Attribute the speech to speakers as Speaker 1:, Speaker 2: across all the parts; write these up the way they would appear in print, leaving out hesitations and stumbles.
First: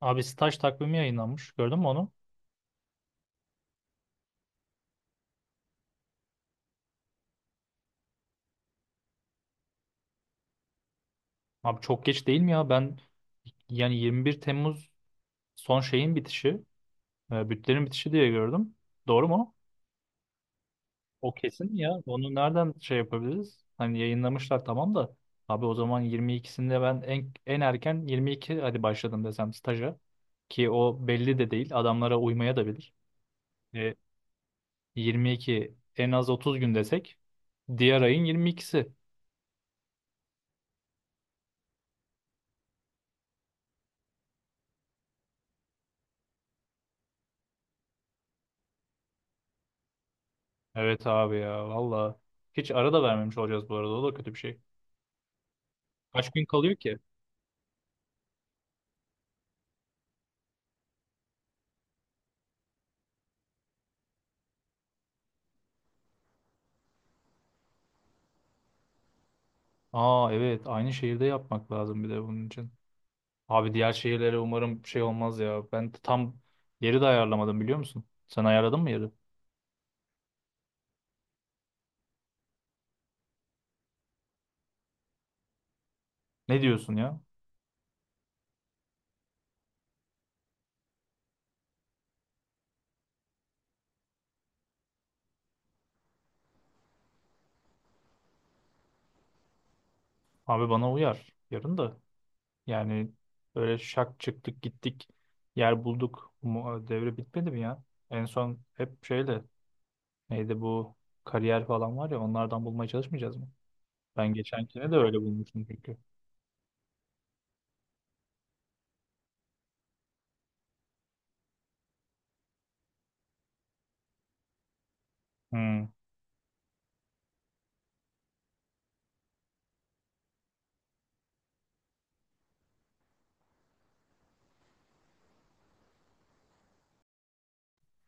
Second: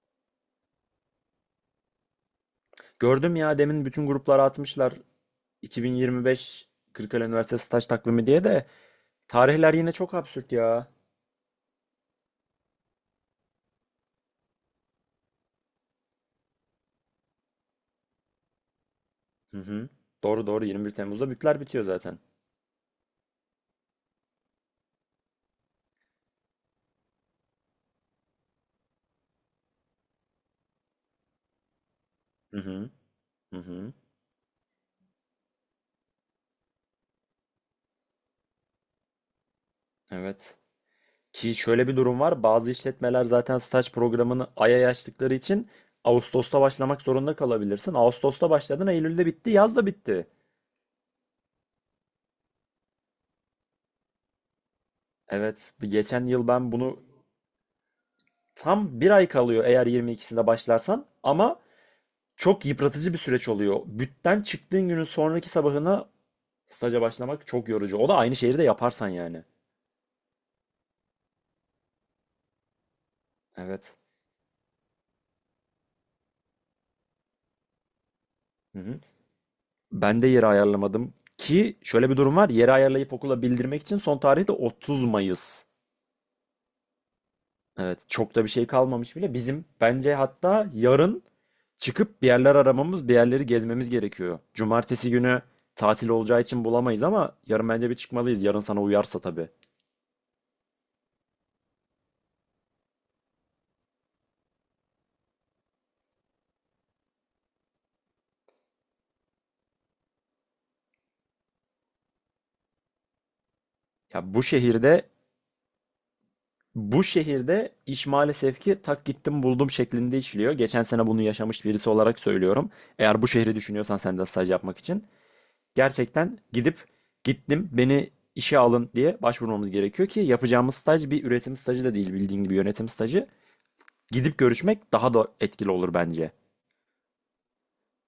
Speaker 1: Abi staj takvimi yayınlanmış. Gördün mü onu?
Speaker 2: Gördüm ya, demin bütün gruplara atmışlar. 2025 Kırıkkale Üniversitesi staj takvimi diye de tarihler yine çok absürt ya.
Speaker 1: Abi çok geç değil mi ya? Ben yani 21 Temmuz son şeyin bitişi, bütlerin bitişi diye gördüm. Doğru mu?
Speaker 2: Hı hı. Doğru doğru, 21 Temmuz'da
Speaker 1: O
Speaker 2: bütler
Speaker 1: kesin mi
Speaker 2: bitiyor
Speaker 1: ya.
Speaker 2: zaten.
Speaker 1: Onu nereden şey yapabiliriz? Hani yayınlamışlar tamam da. Abi o zaman 22'sinde ben en erken 22 hadi başladım desem staja. Ki o belli de değil. Adamlara uymaya
Speaker 2: Hı
Speaker 1: da
Speaker 2: hı.
Speaker 1: bilir.
Speaker 2: Hı hı.
Speaker 1: E, 22 en az 30 gün desek diğer ayın 22'si.
Speaker 2: Evet. Ki şöyle bir durum var. Bazı işletmeler zaten staj programını aya yaştıkları için Ağustos'ta başlamak zorunda kalabilirsin. Ağustos'ta başladın, Eylül'de bitti, yaz da bitti.
Speaker 1: Evet abi ya valla. Hiç ara da vermemiş olacağız bu arada. O da kötü bir şey.
Speaker 2: Evet, bir geçen
Speaker 1: Kaç gün
Speaker 2: yıl ben
Speaker 1: kalıyor ki?
Speaker 2: bunu tam bir ay kalıyor eğer 22'sinde başlarsan ama çok yıpratıcı bir süreç oluyor. Bütten çıktığın günün sonraki sabahına staja başlamak çok yorucu. O da aynı şehirde yaparsan yani.
Speaker 1: Aa evet aynı şehirde yapmak lazım bir de bunun için. Abi diğer
Speaker 2: Evet.
Speaker 1: şehirlere umarım şey olmaz ya. Ben tam yeri de ayarlamadım biliyor musun? Sen
Speaker 2: Hı
Speaker 1: ayarladın mı
Speaker 2: hı.
Speaker 1: yeri?
Speaker 2: Ben de yeri ayarlamadım. Ki şöyle bir durum var. Yeri ayarlayıp okula bildirmek için son tarih de 30 Mayıs.
Speaker 1: Ne diyorsun ya?
Speaker 2: Evet, çok da bir şey kalmamış bile. Bizim bence hatta yarın çıkıp bir yerler aramamız, bir yerleri gezmemiz gerekiyor. Cumartesi günü tatil olacağı için bulamayız ama yarın bence bir çıkmalıyız. Yarın sana uyarsa tabii.
Speaker 1: Abi bana uyar. Yarın da. Yani böyle şak çıktık gittik. Yer bulduk. Devre bitmedi mi ya? En son hep şeyle neydi bu kariyer falan var ya onlardan bulmaya çalışmayacağız mı? Ben
Speaker 2: Ya bu
Speaker 1: geçenkine de
Speaker 2: şehirde
Speaker 1: öyle bulmuştum çünkü.
Speaker 2: Bu şehirde iş maalesef ki tak gittim buldum şeklinde işliyor. Geçen sene bunu yaşamış birisi olarak söylüyorum. Eğer bu şehri düşünüyorsan sen de staj yapmak için
Speaker 1: Hmm.
Speaker 2: gerçekten gidip gittim beni işe alın diye başvurmamız gerekiyor ki yapacağımız staj bir üretim stajı da değil, bildiğin gibi yönetim stajı. Gidip görüşmek daha da etkili olur bence.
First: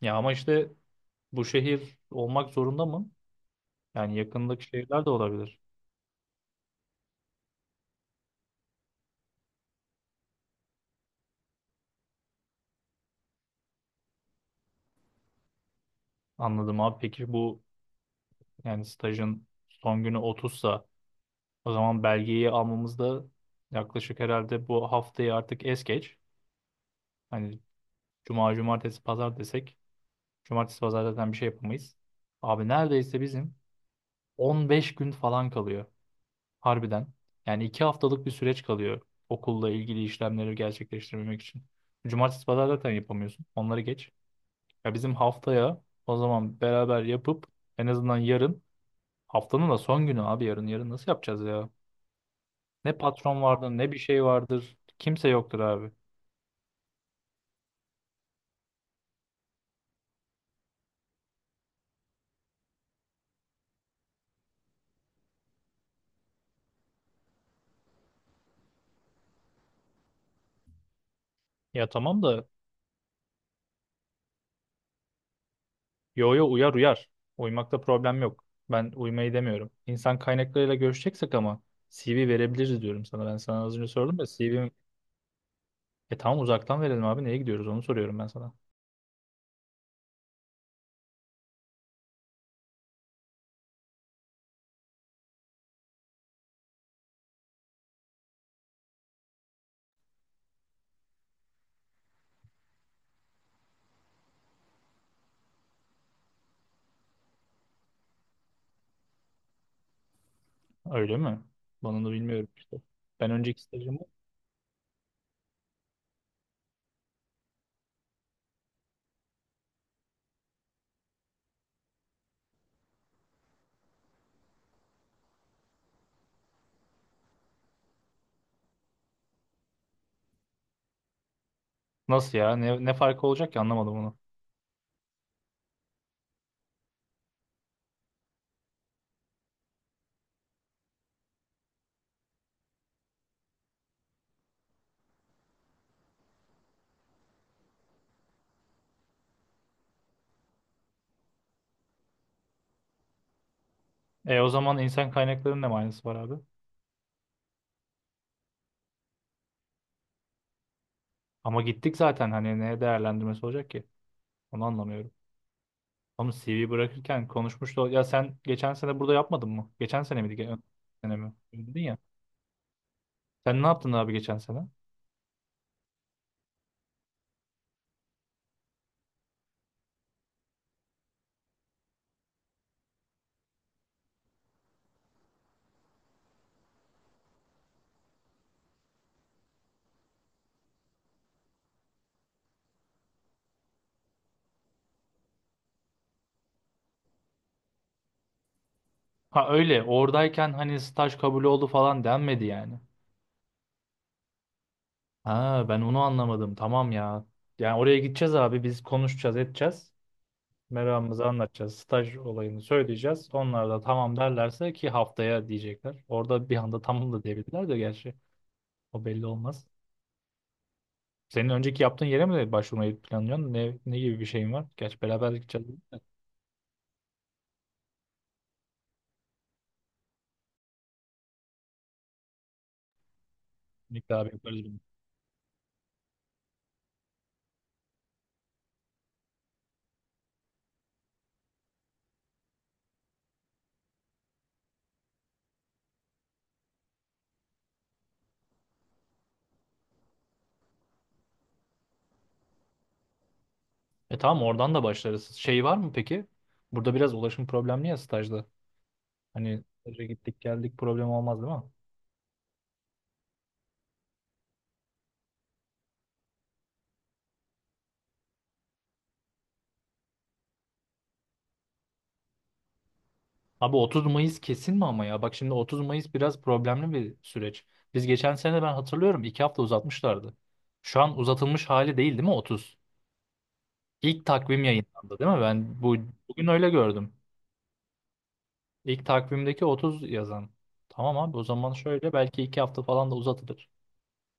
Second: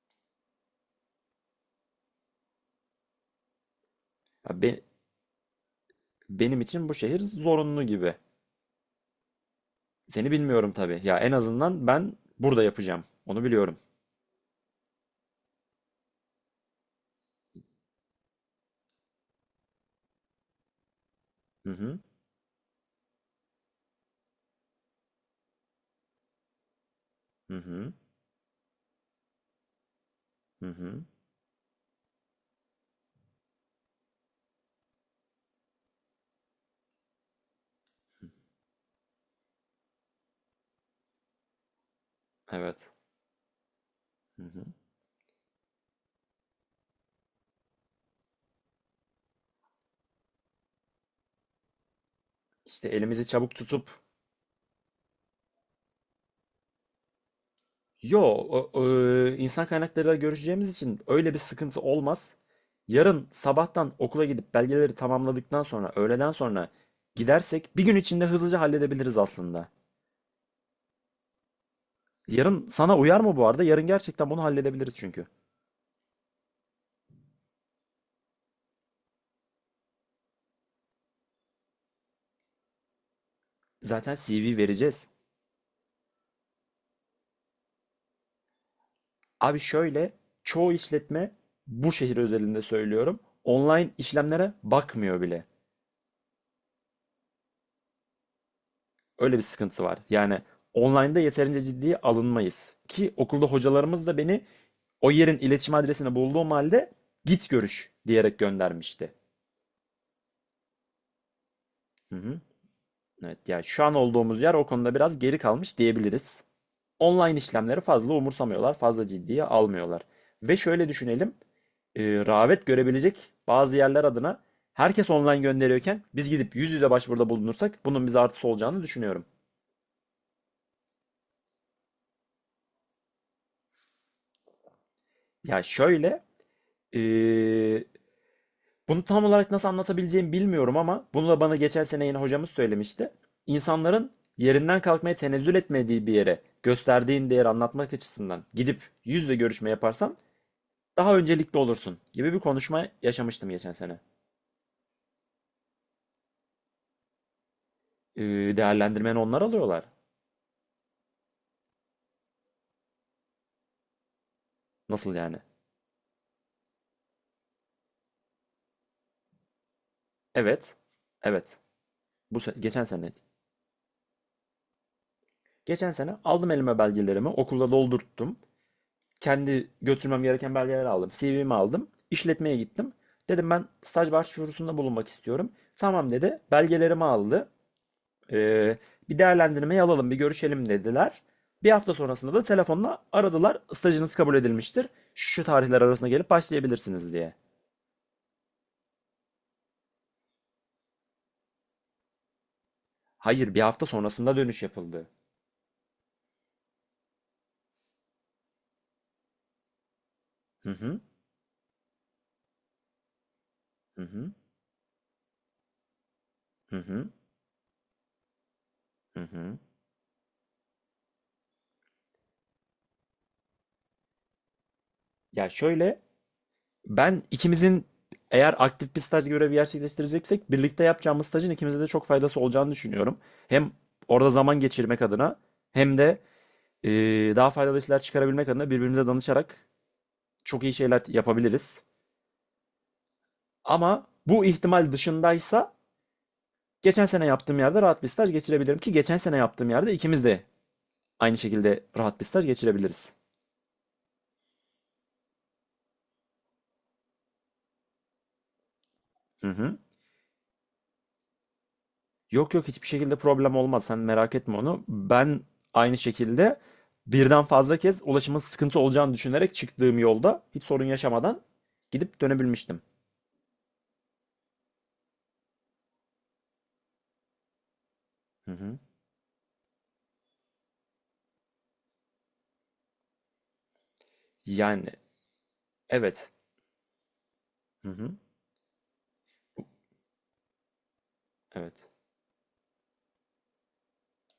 Speaker 1: Ya ama işte bu şehir olmak zorunda mı? Yani
Speaker 2: Ya
Speaker 1: yakındaki şehirler de olabilir.
Speaker 2: benim için bu şehir zorunlu gibi. Seni bilmiyorum tabii. Ya en azından ben burada yapacağım. Onu biliyorum.
Speaker 1: Anladım abi. Peki bu yani stajın son günü otuzsa,
Speaker 2: Hı
Speaker 1: o
Speaker 2: hı.
Speaker 1: zaman belgeyi almamız da yaklaşık herhalde bu haftayı artık es geç.
Speaker 2: Hı
Speaker 1: Hani
Speaker 2: hı.
Speaker 1: cuma, cumartesi, pazar desek
Speaker 2: Hı
Speaker 1: cumartesi, pazar
Speaker 2: hı.
Speaker 1: zaten bir şey yapamayız. Abi neredeyse bizim 15 gün falan kalıyor. Harbiden. Yani 2 haftalık bir süreç kalıyor okulla ilgili işlemleri gerçekleştirmemek için. Cumartesi, pazar
Speaker 2: Evet.
Speaker 1: zaten yapamıyorsun. Onları geç.
Speaker 2: Hı hı.
Speaker 1: Ya bizim haftaya o zaman beraber yapıp en azından yarın haftanın da son günü abi yarın nasıl yapacağız ya?
Speaker 2: İşte
Speaker 1: Ne
Speaker 2: elimizi
Speaker 1: patron
Speaker 2: çabuk
Speaker 1: vardır ne bir
Speaker 2: tutup
Speaker 1: şey vardır. Kimse yoktur abi.
Speaker 2: yo o- o, insan kaynaklarıyla görüşeceğimiz için öyle bir sıkıntı olmaz. Yarın sabahtan okula gidip belgeleri tamamladıktan sonra öğleden sonra gidersek bir gün içinde hızlıca halledebiliriz aslında.
Speaker 1: Ya tamam da
Speaker 2: Yarın sana uyar mı bu arada? Yarın gerçekten bunu halledebiliriz çünkü.
Speaker 1: yo'ya uyar uyar. Uymakta problem yok. Ben uymayı demiyorum. İnsan kaynaklarıyla görüşeceksek ama CV verebiliriz diyorum sana. Ben sana az önce
Speaker 2: Zaten
Speaker 1: sordum da
Speaker 2: CV
Speaker 1: CV'm...
Speaker 2: vereceğiz.
Speaker 1: E tamam uzaktan verelim abi neye gidiyoruz onu soruyorum ben sana.
Speaker 2: Abi şöyle, çoğu işletme, bu şehir özelinde söylüyorum, online işlemlere bakmıyor bile. Öyle bir sıkıntı var. Yani online'da yeterince ciddiye alınmayız. Ki okulda hocalarımız da beni o yerin iletişim adresini bulduğum halde git görüş diyerek göndermişti.
Speaker 1: Öyle mi? Bana da
Speaker 2: Hı hı.
Speaker 1: bilmiyorum işte. Ben
Speaker 2: Evet
Speaker 1: önceki
Speaker 2: yani şu an
Speaker 1: stajımı...
Speaker 2: olduğumuz yer o konuda biraz geri kalmış diyebiliriz. Online işlemleri fazla umursamıyorlar, fazla ciddiye almıyorlar. Ve şöyle düşünelim, rağbet görebilecek bazı yerler adına herkes online gönderiyorken biz gidip yüz yüze başvuruda bulunursak bunun bize artısı olacağını düşünüyorum.
Speaker 1: Nasıl ya? Ne farkı olacak ki anlamadım onu.
Speaker 2: Ya şöyle, e, bunu tam olarak nasıl anlatabileceğimi bilmiyorum ama bunu da bana geçen sene yine hocamız söylemişti. İnsanların yerinden kalkmaya tenezzül etmediği bir yere gösterdiğin değeri anlatmak açısından gidip yüzle görüşme yaparsan daha öncelikli olursun gibi bir konuşma yaşamıştım geçen sene.
Speaker 1: E o zaman insan kaynaklarının ne manası var abi?
Speaker 2: Ee, Değerlendirmeni onlar alıyorlar.
Speaker 1: Ama gittik zaten hani ne değerlendirmesi olacak ki? Onu anlamıyorum.
Speaker 2: Nasıl yani?
Speaker 1: Oğlum CV bırakırken konuşmuştu. Ya sen geçen sene burada yapmadın mı? Geçen sene miydi?
Speaker 2: Evet.
Speaker 1: Sene mi?
Speaker 2: Evet.
Speaker 1: Öyle dedin ya.
Speaker 2: Geçen sene.
Speaker 1: Sen ne yaptın abi geçen sene?
Speaker 2: Geçen sene aldım elime belgelerimi, okulda doldurttum. Kendi götürmem gereken belgeleri aldım. CV'mi aldım. İşletmeye gittim. Dedim ben staj başvurusunda bulunmak istiyorum. Tamam dedi. Belgelerimi aldı. Ee, Bir değerlendirmeyi alalım, bir görüşelim dediler. Bir hafta sonrasında da telefonla aradılar. Stajınız kabul edilmiştir. Şu tarihler arasında gelip başlayabilirsiniz diye.
Speaker 1: Ha öyle. Oradayken hani staj kabul oldu falan denmedi yani.
Speaker 2: Hayır, bir hafta sonrasında dönüş yapıldı.
Speaker 1: Ha ben onu anlamadım. Tamam ya. Yani oraya gideceğiz abi. Biz konuşacağız, edeceğiz.
Speaker 2: Hı hı,
Speaker 1: Meramımızı anlatacağız. Staj olayını söyleyeceğiz. Onlar da
Speaker 2: hı
Speaker 1: tamam
Speaker 2: hı,
Speaker 1: derlerse ki haftaya diyecekler. Orada bir
Speaker 2: hı
Speaker 1: anda
Speaker 2: hı,
Speaker 1: tamam da diyebilirler de gerçi. O
Speaker 2: hı
Speaker 1: belli
Speaker 2: hı.
Speaker 1: olmaz. Senin önceki yaptığın yere mi başvurmayı planlıyorsun? Ne gibi bir şeyin var? Gerçi beraber
Speaker 2: Ya
Speaker 1: gideceğiz.
Speaker 2: şöyle, ben ikimizin, eğer aktif bir staj görevi gerçekleştireceksek, birlikte yapacağımız stajın ikimize de çok faydası olacağını düşünüyorum. Hem
Speaker 1: Birlikte
Speaker 2: orada
Speaker 1: abi
Speaker 2: zaman
Speaker 1: yaparız bunu.
Speaker 2: geçirmek adına, hem de e, daha faydalı işler çıkarabilmek adına birbirimize danışarak çok iyi şeyler yapabiliriz. Ama bu ihtimal dışındaysa geçen sene yaptığım yerde rahat bir staj geçirebilirim ki geçen sene yaptığım yerde ikimiz de aynı şekilde rahat bir staj geçirebiliriz.
Speaker 1: E tamam oradan da başlarız. Şey var mı peki? Burada biraz ulaşım problemli ya stajda.
Speaker 2: Hı
Speaker 1: Hani
Speaker 2: hı.
Speaker 1: staja gittik geldik problem olmaz değil mi?
Speaker 2: Yok yok, hiçbir şekilde problem olmaz. Sen merak etme onu. Ben aynı şekilde birden fazla kez ulaşımın sıkıntı olacağını düşünerek çıktığım yolda hiç sorun yaşamadan gidip dönebilmiştim.
Speaker 1: Abi 30 Mayıs kesin mi ama ya? Bak şimdi 30 Mayıs biraz problemli bir süreç. Biz geçen
Speaker 2: Hı
Speaker 1: sene ben
Speaker 2: hı.
Speaker 1: hatırlıyorum 2 hafta uzatmışlardı. Şu an uzatılmış hali değil mi 30? İlk takvim
Speaker 2: Yani
Speaker 1: yayınlandı değil mi? Ben
Speaker 2: evet.
Speaker 1: bugün öyle gördüm.
Speaker 2: Hı hı.
Speaker 1: İlk takvimdeki 30 yazan. Tamam abi o zaman
Speaker 2: Evet.
Speaker 1: şöyle belki 2 hafta falan da uzatılır.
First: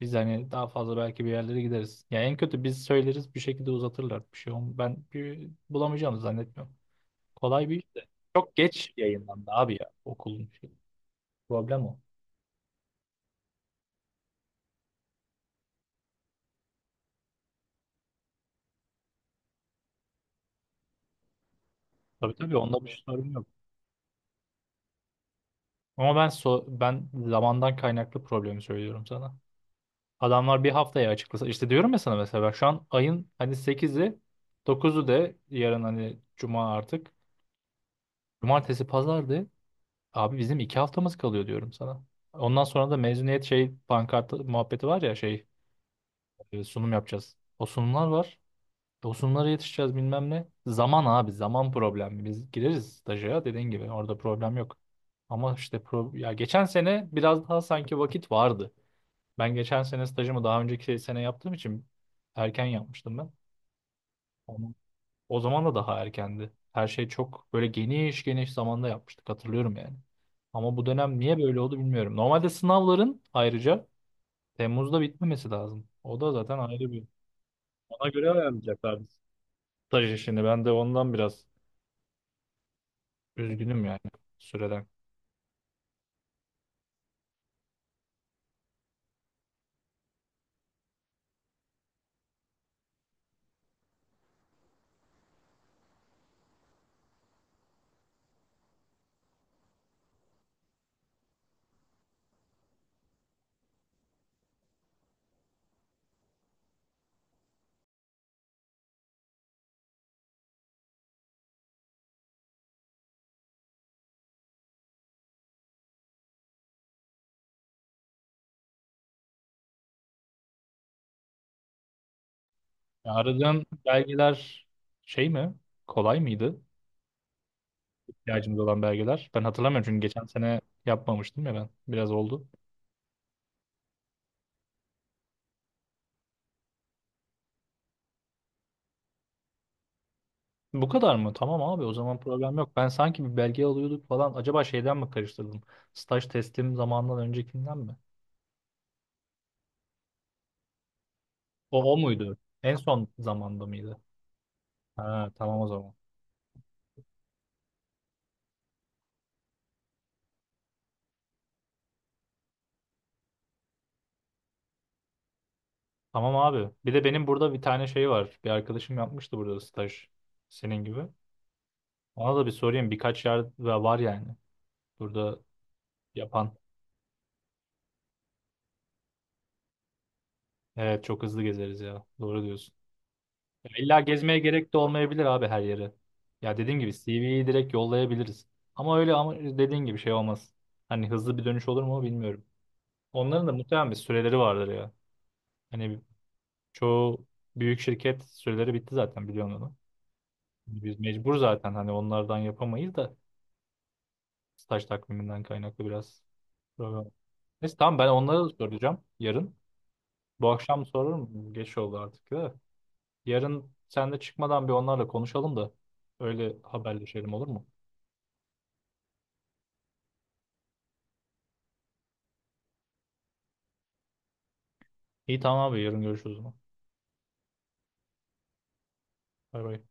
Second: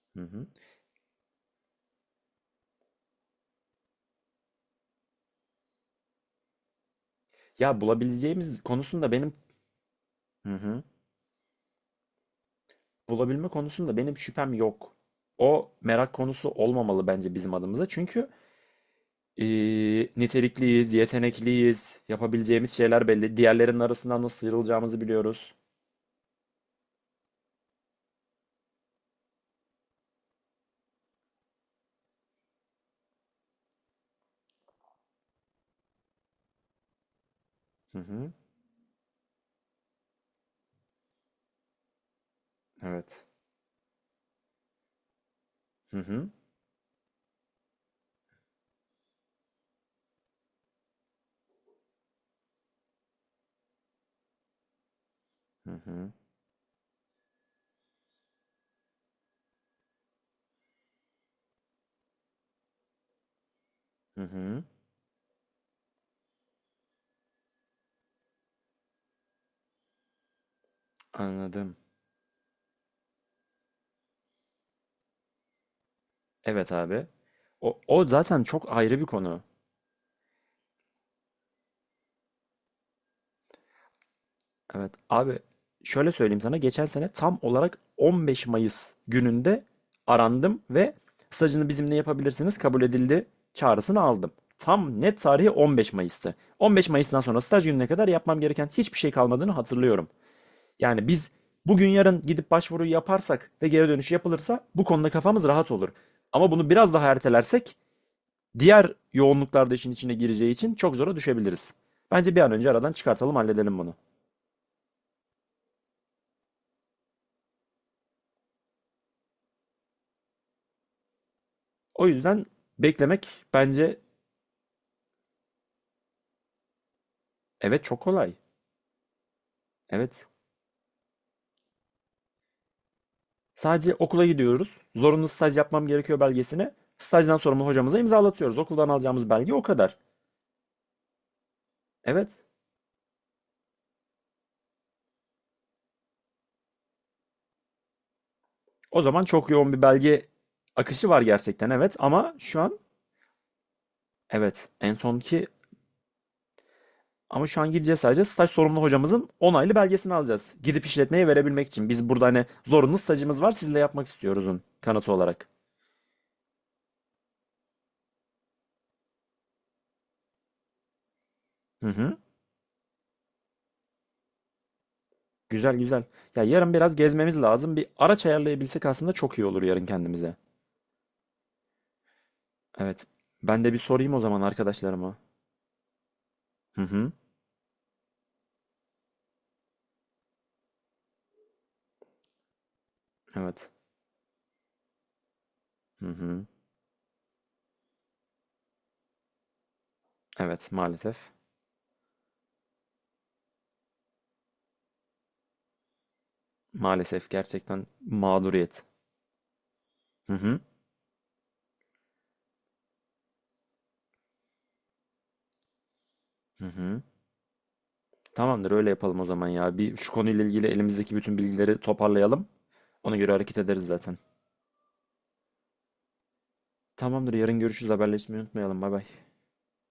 Speaker 1: Biz
Speaker 2: Hı hı.
Speaker 1: hani daha fazla belki bir yerlere gideriz. Ya en kötü biz söyleriz bir şekilde uzatırlar. Ben bir bulamayacağımı zannetmiyorum. Kolay bir
Speaker 2: Ya
Speaker 1: iş de. Çok
Speaker 2: bulabileceğimiz
Speaker 1: geç
Speaker 2: konusunda benim,
Speaker 1: yayınlandı abi ya okulun
Speaker 2: hı
Speaker 1: şey.
Speaker 2: hı.
Speaker 1: Problem o.
Speaker 2: Bulabilme konusunda benim şüphem yok. O merak konusu olmamalı bence bizim adımıza. Çünkü nitelikliyiz, yetenekliyiz,
Speaker 1: Tabii tabii
Speaker 2: yapabileceğimiz
Speaker 1: onda bir
Speaker 2: şeyler
Speaker 1: sorun
Speaker 2: belli.
Speaker 1: yok.
Speaker 2: Diğerlerinin arasından nasıl sıyrılacağımızı biliyoruz.
Speaker 1: Ama ben zamandan kaynaklı problemi söylüyorum sana. Adamlar bir haftaya açıklasa işte diyorum ya sana mesela ben şu an ayın hani sekizi, dokuzu de yarın hani cuma artık Cumartesi pazardı. Abi bizim 2 haftamız kalıyor diyorum sana. Ondan sonra da
Speaker 2: Evet.
Speaker 1: mezuniyet şey pankart muhabbeti var ya şey
Speaker 2: Hı hı.
Speaker 1: sunum yapacağız. O sunumlar var. O sunumlara yetişeceğiz bilmem ne. Zaman abi zaman problem. Biz gireriz staja dediğin gibi orada problem yok. Ama
Speaker 2: Hı
Speaker 1: işte
Speaker 2: hı.
Speaker 1: ya geçen sene biraz daha sanki vakit vardı. Ben geçen sene stajımı daha önceki sene yaptığım için erken yapmıştım
Speaker 2: Hı hı.
Speaker 1: ben. O zaman da daha erkendi. Her şey çok böyle geniş geniş zamanda yapmıştık hatırlıyorum yani. Ama bu dönem niye böyle
Speaker 2: Anladım.
Speaker 1: oldu bilmiyorum. Normalde sınavların ayrıca Temmuz'da bitmemesi lazım. O da zaten
Speaker 2: Evet
Speaker 1: ayrı bir.
Speaker 2: abi. O
Speaker 1: Ona göre
Speaker 2: zaten çok ayrı
Speaker 1: ayarlayacaklardı.
Speaker 2: bir konu.
Speaker 1: Staj işini ben de ondan biraz üzgünüm yani süreden.
Speaker 2: Evet abi, şöyle söyleyeyim sana, geçen sene tam olarak 15 Mayıs gününde arandım ve stajını bizimle yapabilirsiniz, kabul edildi çağrısını aldım. Tam net tarihi 15 Mayıs'tı. 15 Mayıs'tan sonra staj gününe kadar yapmam gereken hiçbir şey kalmadığını hatırlıyorum. Yani biz bugün yarın gidip başvuruyu yaparsak ve geri dönüş yapılırsa bu konuda kafamız rahat olur. Ama bunu biraz daha ertelersek diğer yoğunluklarda işin içine gireceği için çok zora düşebiliriz. Bence bir an önce aradan çıkartalım, halledelim bunu. O yüzden
Speaker 1: Ya
Speaker 2: beklemek
Speaker 1: aradığın
Speaker 2: bence.
Speaker 1: belgeler şey mi? Kolay mıydı?
Speaker 2: Evet, çok kolay.
Speaker 1: İhtiyacımız olan belgeler. Ben hatırlamıyorum çünkü geçen
Speaker 2: Evet.
Speaker 1: sene yapmamıştım ya ben. Biraz oldu.
Speaker 2: Sadece okula gidiyoruz. Zorunlu staj yapmam gerekiyor belgesine. Stajdan sorumlu hocamıza imzalatıyoruz. Okuldan alacağımız belge o kadar.
Speaker 1: Bu kadar mı? Tamam abi o zaman
Speaker 2: Evet.
Speaker 1: problem yok. Ben sanki bir belge alıyorduk falan. Acaba şeyden mi karıştırdım? Staj teslim zamanından öncekinden mi?
Speaker 2: O zaman çok yoğun bir belge akışı var gerçekten,
Speaker 1: O,
Speaker 2: evet,
Speaker 1: o
Speaker 2: ama
Speaker 1: muydu?
Speaker 2: şu
Speaker 1: En
Speaker 2: an.
Speaker 1: son zamanda mıydı?
Speaker 2: Evet, en son
Speaker 1: Ha,
Speaker 2: ki.
Speaker 1: tamam o zaman.
Speaker 2: Ama şu an gideceğiz, sadece staj sorumlu hocamızın onaylı belgesini alacağız, gidip işletmeye verebilmek için. Biz burada hani zorunlu stajımız var sizle yapmak istiyoruzun kanıtı olarak.
Speaker 1: Tamam abi. Bir de benim burada bir tane şey var. Bir arkadaşım yapmıştı burada staj. Senin gibi.
Speaker 2: Hı hı.
Speaker 1: Ona da bir sorayım. Birkaç yer var yani. Burada
Speaker 2: Güzel güzel. Ya
Speaker 1: yapan.
Speaker 2: yarın biraz gezmemiz lazım. Bir araç ayarlayabilsek aslında çok iyi olur yarın kendimize.
Speaker 1: Evet çok hızlı gezeriz ya. Doğru diyorsun.
Speaker 2: Evet. Ben
Speaker 1: Ya
Speaker 2: de bir
Speaker 1: İlla
Speaker 2: sorayım o
Speaker 1: gezmeye
Speaker 2: zaman
Speaker 1: gerek de
Speaker 2: arkadaşlarıma.
Speaker 1: olmayabilir abi her yere. Ya dediğim
Speaker 2: Hı
Speaker 1: gibi
Speaker 2: hı.
Speaker 1: CV'yi direkt yollayabiliriz. Ama öyle ama dediğin gibi şey olmaz. Hani hızlı bir dönüş olur mu bilmiyorum. Onların da
Speaker 2: Evet.
Speaker 1: muhtemelen bir süreleri vardır ya. Hani
Speaker 2: Hı hı.
Speaker 1: çoğu büyük şirket süreleri bitti zaten biliyorsun onu.
Speaker 2: Evet
Speaker 1: Hani biz
Speaker 2: maalesef.
Speaker 1: mecbur zaten hani onlardan yapamayız da staj takviminden kaynaklı biraz problem.
Speaker 2: Maalesef
Speaker 1: Neyse
Speaker 2: gerçekten
Speaker 1: tamam ben onlara da
Speaker 2: mağduriyet.
Speaker 1: soracağım yarın.
Speaker 2: Hı
Speaker 1: Bu
Speaker 2: hı.
Speaker 1: akşam sorarım. Geç oldu artık da. Yarın sen de çıkmadan bir onlarla konuşalım da öyle
Speaker 2: Hı hı.
Speaker 1: haberleşelim olur mu?
Speaker 2: Tamamdır, öyle yapalım o zaman ya. Bir şu konuyla ilgili elimizdeki bütün bilgileri toparlayalım. Ona göre hareket ederiz zaten.
Speaker 1: İyi tamam abi yarın görüşürüz o zaman.
Speaker 2: Tamamdır, yarın görüşürüz, haberleşmeyi unutmayalım. Bay bay.
Speaker 1: Bay bay.